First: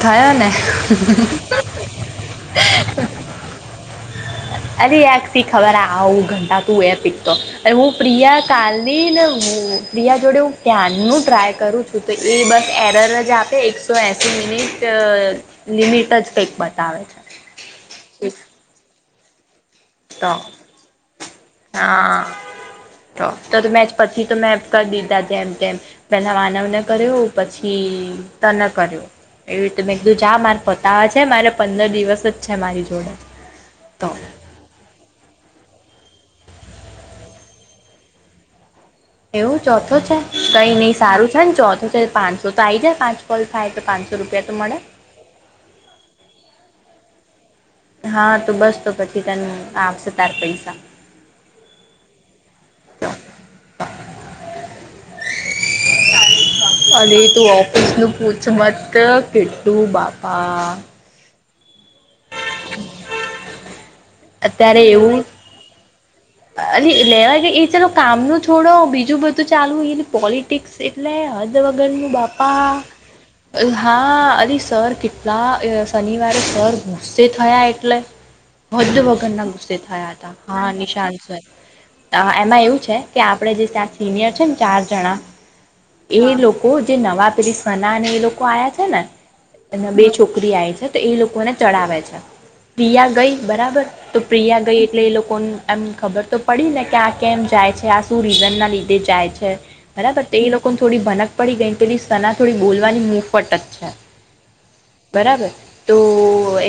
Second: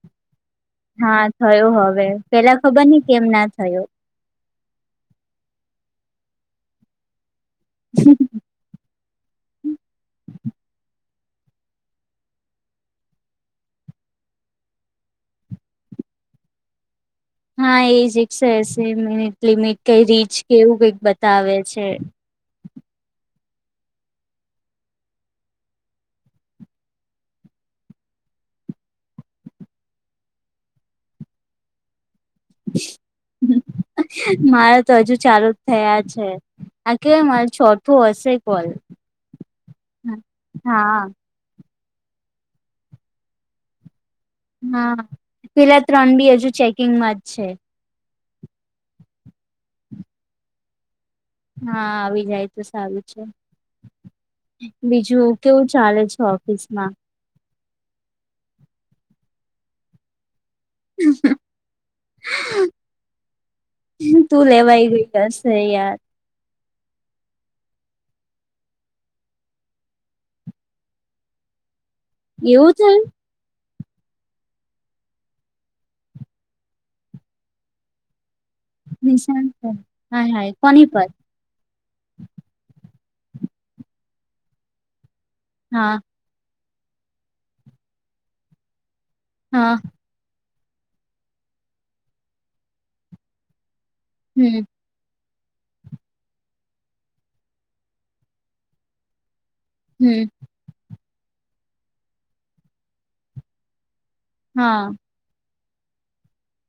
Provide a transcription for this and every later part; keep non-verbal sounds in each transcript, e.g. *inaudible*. થયોને હા થયો હવે પેલા ખબર ની કેમ ના થયો અરે એક થી ખબર આવું ગંધાતુ હોય પીતો હું પ્રિયા કાલી ની ન હું પ્રિયા જોડે હું ક્યાર નુ ટ્રાય કરું છું તો એ બસ એરર જ આપે તો એસી લિમિટ લિમિટ જ કંઈક બતાવે છે. હા એ જ એક સો એસી મિનિટ લિમિટ કઈ તો રીચ કે એવું કઈક બતાવે છે. હા તો મેં પછી તો મેં કરી દીધા જેમ તેમ. પેલા માનવને કર્યો પછી તને કર્યું. એવી રીતે મેં કીધું જા મારે પતાવે છે મારે પંદર દિવસ જ છે મારી જોડે તો. મારા તો હજુ ચાલુ જ થયા છે આ કેય મારે ચોથું હશે કોલ. એવું ચોથો છે કઈ નઈ હા સારું છે ને ચોથું છે પાંચસો તો આ આવી જાય પાંચ કોલ થાય તો રૂપિયા તો મળે હા પેલા ત્રણ બી હજુ ચેકિંગમાં જ છે. હા તો બસ તો પછી તને આવશે તાર પૈસા. હા આવી જાય તો સારું છે. બીજું કેવું ચાલે છે ઓફિસ માં અને તું ઓફિસ નું પૂછ મત કેટલું બાપા *inaudible* અત્યારે ગઈ એવું હશે યાર લેવા ગ એ ચાલો કામ ન છોડો બીજું બધું ચાલવુંય એલે પોલિટિક્સ એટલે હદ વગરનું બાપા. એવું થયું હા અરે સર કેટલા શનિવારે સર ગુસ્સે થયા એટલે. હદ વગરના નિશાન પર ગુસ્સે થયા હતા હા કોની પર નિશાન સર. એમાં એવું છે કે આપડણે જે ત્યાં સિનિયર છે ને ચાર જણા. હા. એ લોકો જે નવા પેલીસના અને એ લોકો આયા છે ને, હા અને બે છોકરી આઇ છે. તો એ લોકોને ચડાવે છે, પ્રિયા ગઈ બરાબર તો હમ પ્રિયા ગઈ. એટલે એ લોકો એમ ખબર તો પડી ને કે આ કેમ જાય છે આ શું રીઝન ના લીધે જાય છે. બરાબર હમ તે એ લોકોને થોડી ભનક પડી ગઈ પેલી સના થોડી બોલવાની મુફત જ છે. હા. બરાબર, તો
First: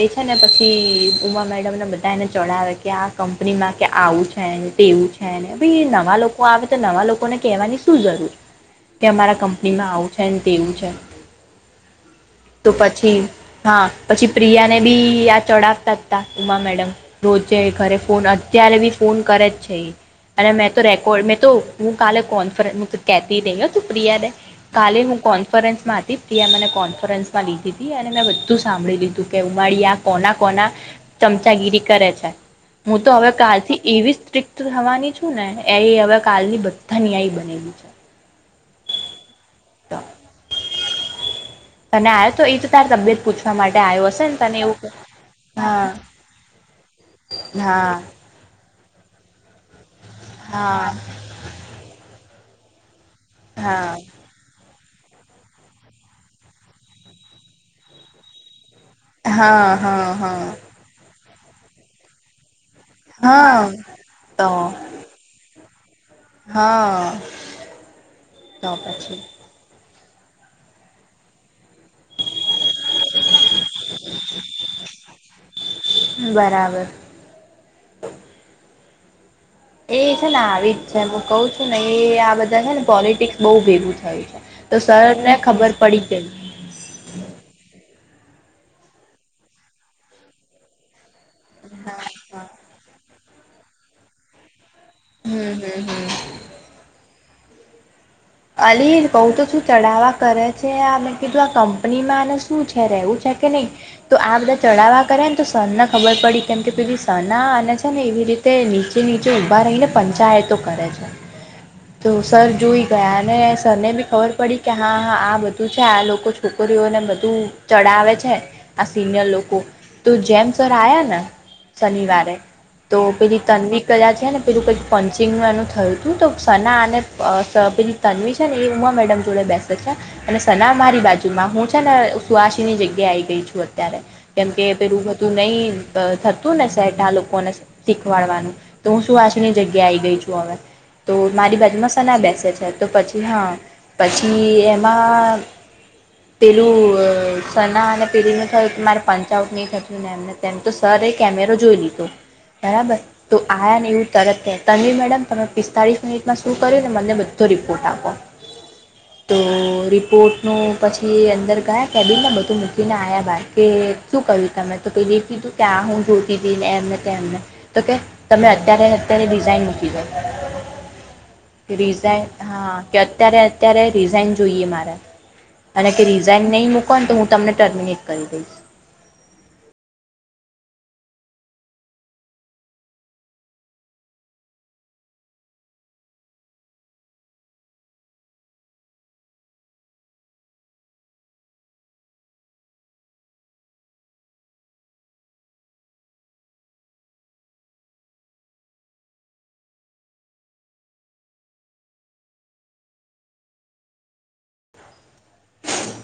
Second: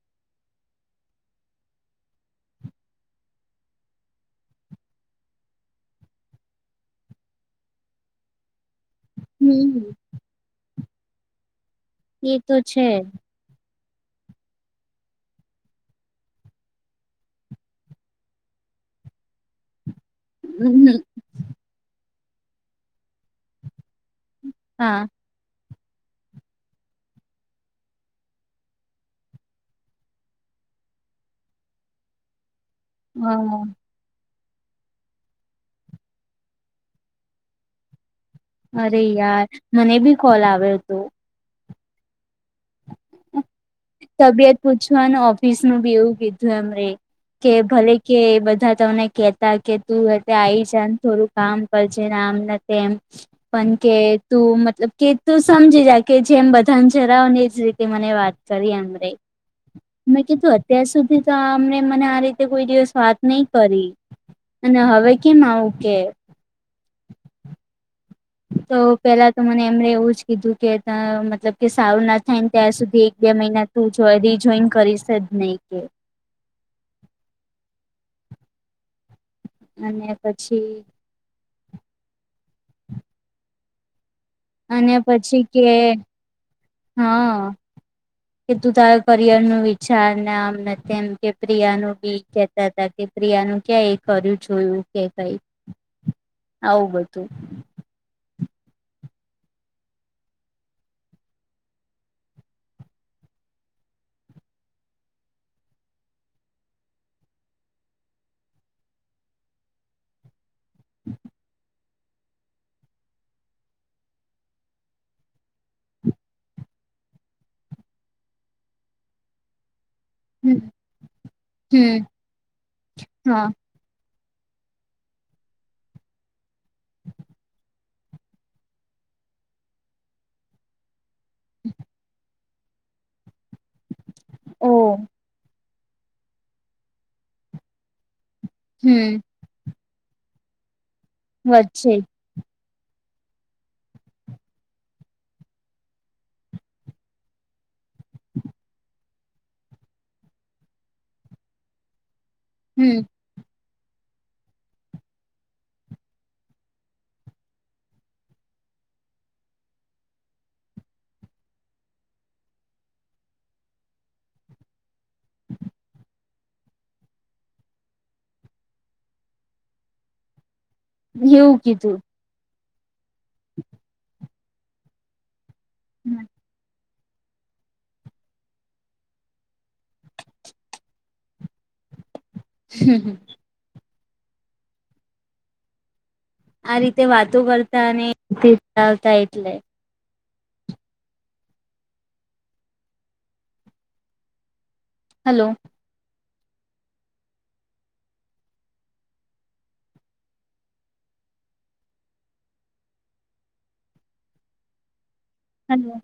એ છે ને પછી ઉમા મે તમને બધા એને ચડાવે કે આ કંપનીમાં કે આવું છેને તેવું છે ને ભ નવા લોકો તો આવે તો નવા લોકોને કહેવાની શું જરૂર. *inaudible* કે અમારા કંપનીમાં હમ આવું છે તેવું છે, એ તો છે પછી હા પછી પ્રિયા ને બી આ ચડાવતા જ હતા. ઉમા મેડમ રોજે ઘરે ફોન અત્યારે બી ફોન કરે જ છે. અને મેં તો હમ, રેકોર્ડ મેં તો હું કાલે કોન્ફરન્સ કેતી નહીં તું પ્રિયાનેે. કાલે હા હું કો કોન્ફરન્સમાં હતી ત્યાં મને કોન્ફરન્સમાં લીધી હતી અને મેં બધું સાંભળી લીધું કે ઉમાળિયા કોના કોના ચમચાગીરી કરે છે, હું તો હવે અ કાલથી એવી થવાની છું ને એ હવે કાલની બધા ની આઈ બનેલી છે. અરે યાર મને બી કોલ આવતો હતો. અને આરો તો એ તારી તબિયત પૂછવા માટે આવ્યો હશે ને તબિયત તને એવું પૂછવાનું ઓફિસ નું બી હા એવું કીધું એમરે. કે ભલે હા કે બધા તમને કેતા કે તું આવી હા જાને થોડું કામ કરજે ને આમ તેમ. પણ હા કે તું મતલબ કે તું સમજી જા કે જેમ બધાને જરાવ ને. મને વાત કરી અમે. હા હા હા. ત્યાં સુધી તો અમને મને આ રીતે કોઈ દિવસ વાત નહી હા કરી, તો અને હવે ઓમાં ઓકે. હા. તો પેલા તો મને એમણે એવું જ કીધું કે મતલબ કે સારું ના થાય ને ત્યાં સુધી એક બે મહિના તું જો દ જોઈન કરીશ જ નહી કે. બરાબર. એ અને છે ને આવી પછી જ છે હું કઉ છું ને એ આ બધા છે ને પોલિટિક્સ બઉુ ભેગું થયું છે. તો અને સરને પછી ખબર કે પડી ગઈ. હા, કે તું તારા કરિયર નું વિચાર ને આમ ને તેમ. કે પ્રિયા ન બી કહેતા હતા કે પ્રિયા નું ક્યાં એ કર્યું જોયું. કે કઈ, હમ હમ હમ આવું બધું. અલી બઉ તો શું ચઢાવવા કરે છે મેં કીધું આ કંપનીમાં અને શું છે રહેવું છે કે નહીં. તો આ બધા ચઢાવવા કરે ને તો સના ખબર પડી કેમ કે પે સના આને છે ને એવી રીતે તે નીચે નીચે ઊભા રહીને પંચાયતો કરે છે. હ *inaudible* તો સર જોઈ તને સરને બી ખબર પડી કે હા હા આ બધું છે આ લોકો છોકરીઓને બધું ચડાવે છે આ સિનિયર લોકો તો જેમ હમ સર આ્યા ને હમ શનિવારે તો પેલી હા તનવિ કરયા છે ને પીજું કઈક પંચિંગ ન એનું થયું હતું તો સના અનેને પેલી તન્વી છે ને એ ઉમા મેડમ જોડે બેસે છે અને સના મારી બાજુમાં હું છે ને સુ આસી ની જગ્યા આઈ ગઈ છું અત્યારે કેમ ઓ કે પેલું હતું નહી થતું ને શેટ આ લોકોને શીખવાડવાનું તો હું હમ શું ની જગ્યા આવી ગઈ છું હવે તો મારી વચ્ચે બાજુમાં સના બેેસે છે તો પછી હા પછી એમાં પેલું સના અને પેલી ન થયું મારે પંચઉટ થતું ને એમ તેમ તો સર એ કેમેરો જોઈ લીધો બરાબર હમ તો આયા ને એવું તરત તનવી મેડમ તમે પિસ્તાળીસ મિનિટમાં શું કર્યું ને મને બધું તો રિપોર્ટ આપો હ તો રિપોર્ટનું પછી અંદર ગયા કેબિનને બધું મૂકીને આવ્યા બાર કે શું ક્યું તમે તો પે કીધું ત્યાં હું જોતી હતીઈ ને એમ ને તેમને. તો કે તમે અત્યારે અત્યારે ડિઝાઇન મૂકી જાવ એવું કીધું રિઝાઈન હા કે અત્યારે અત્યારે રિઝાઈન જોઈએ મારા અને કે રિઝાઈઇન નહી મૂકો ને તો હું તમને ટર્મિનેટ કરી દઈશ હમ હ આ રીતે વાતો કરતા અને આવતા એટલે હલો હમ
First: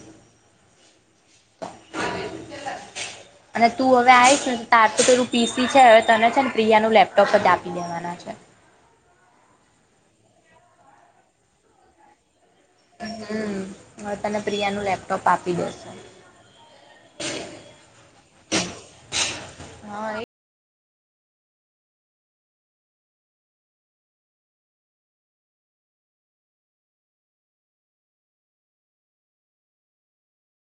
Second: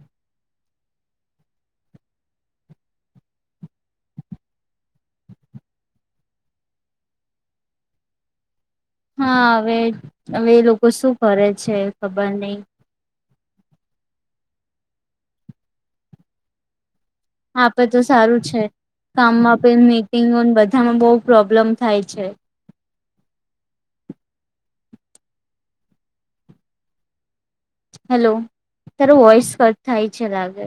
અને તું હવે આવીશ ને તાર તોું પરું પીસી છે હવે તને છે ને પ્રિયા નું લેપટોપ જ આપી દેવાના છે હા હવે હવે એ લોકો શું કરે છે ખબર નઈ હમ હવે તને પ્રિયા નું લેપટોપ આપી દેસ આપે તો સારું છે, કામમાં આપે હા મીટિંગોને બધામાં બહુ પ્રોબ્લેમ થાય છે. હેલો તારો વોઇસ કટ થાય છે, લાગે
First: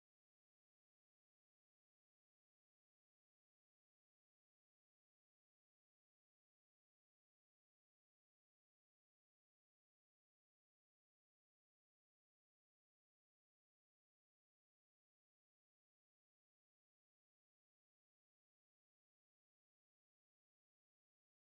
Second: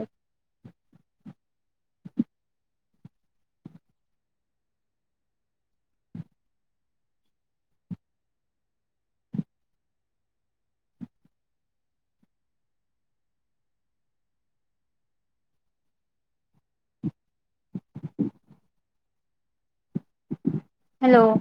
હેલો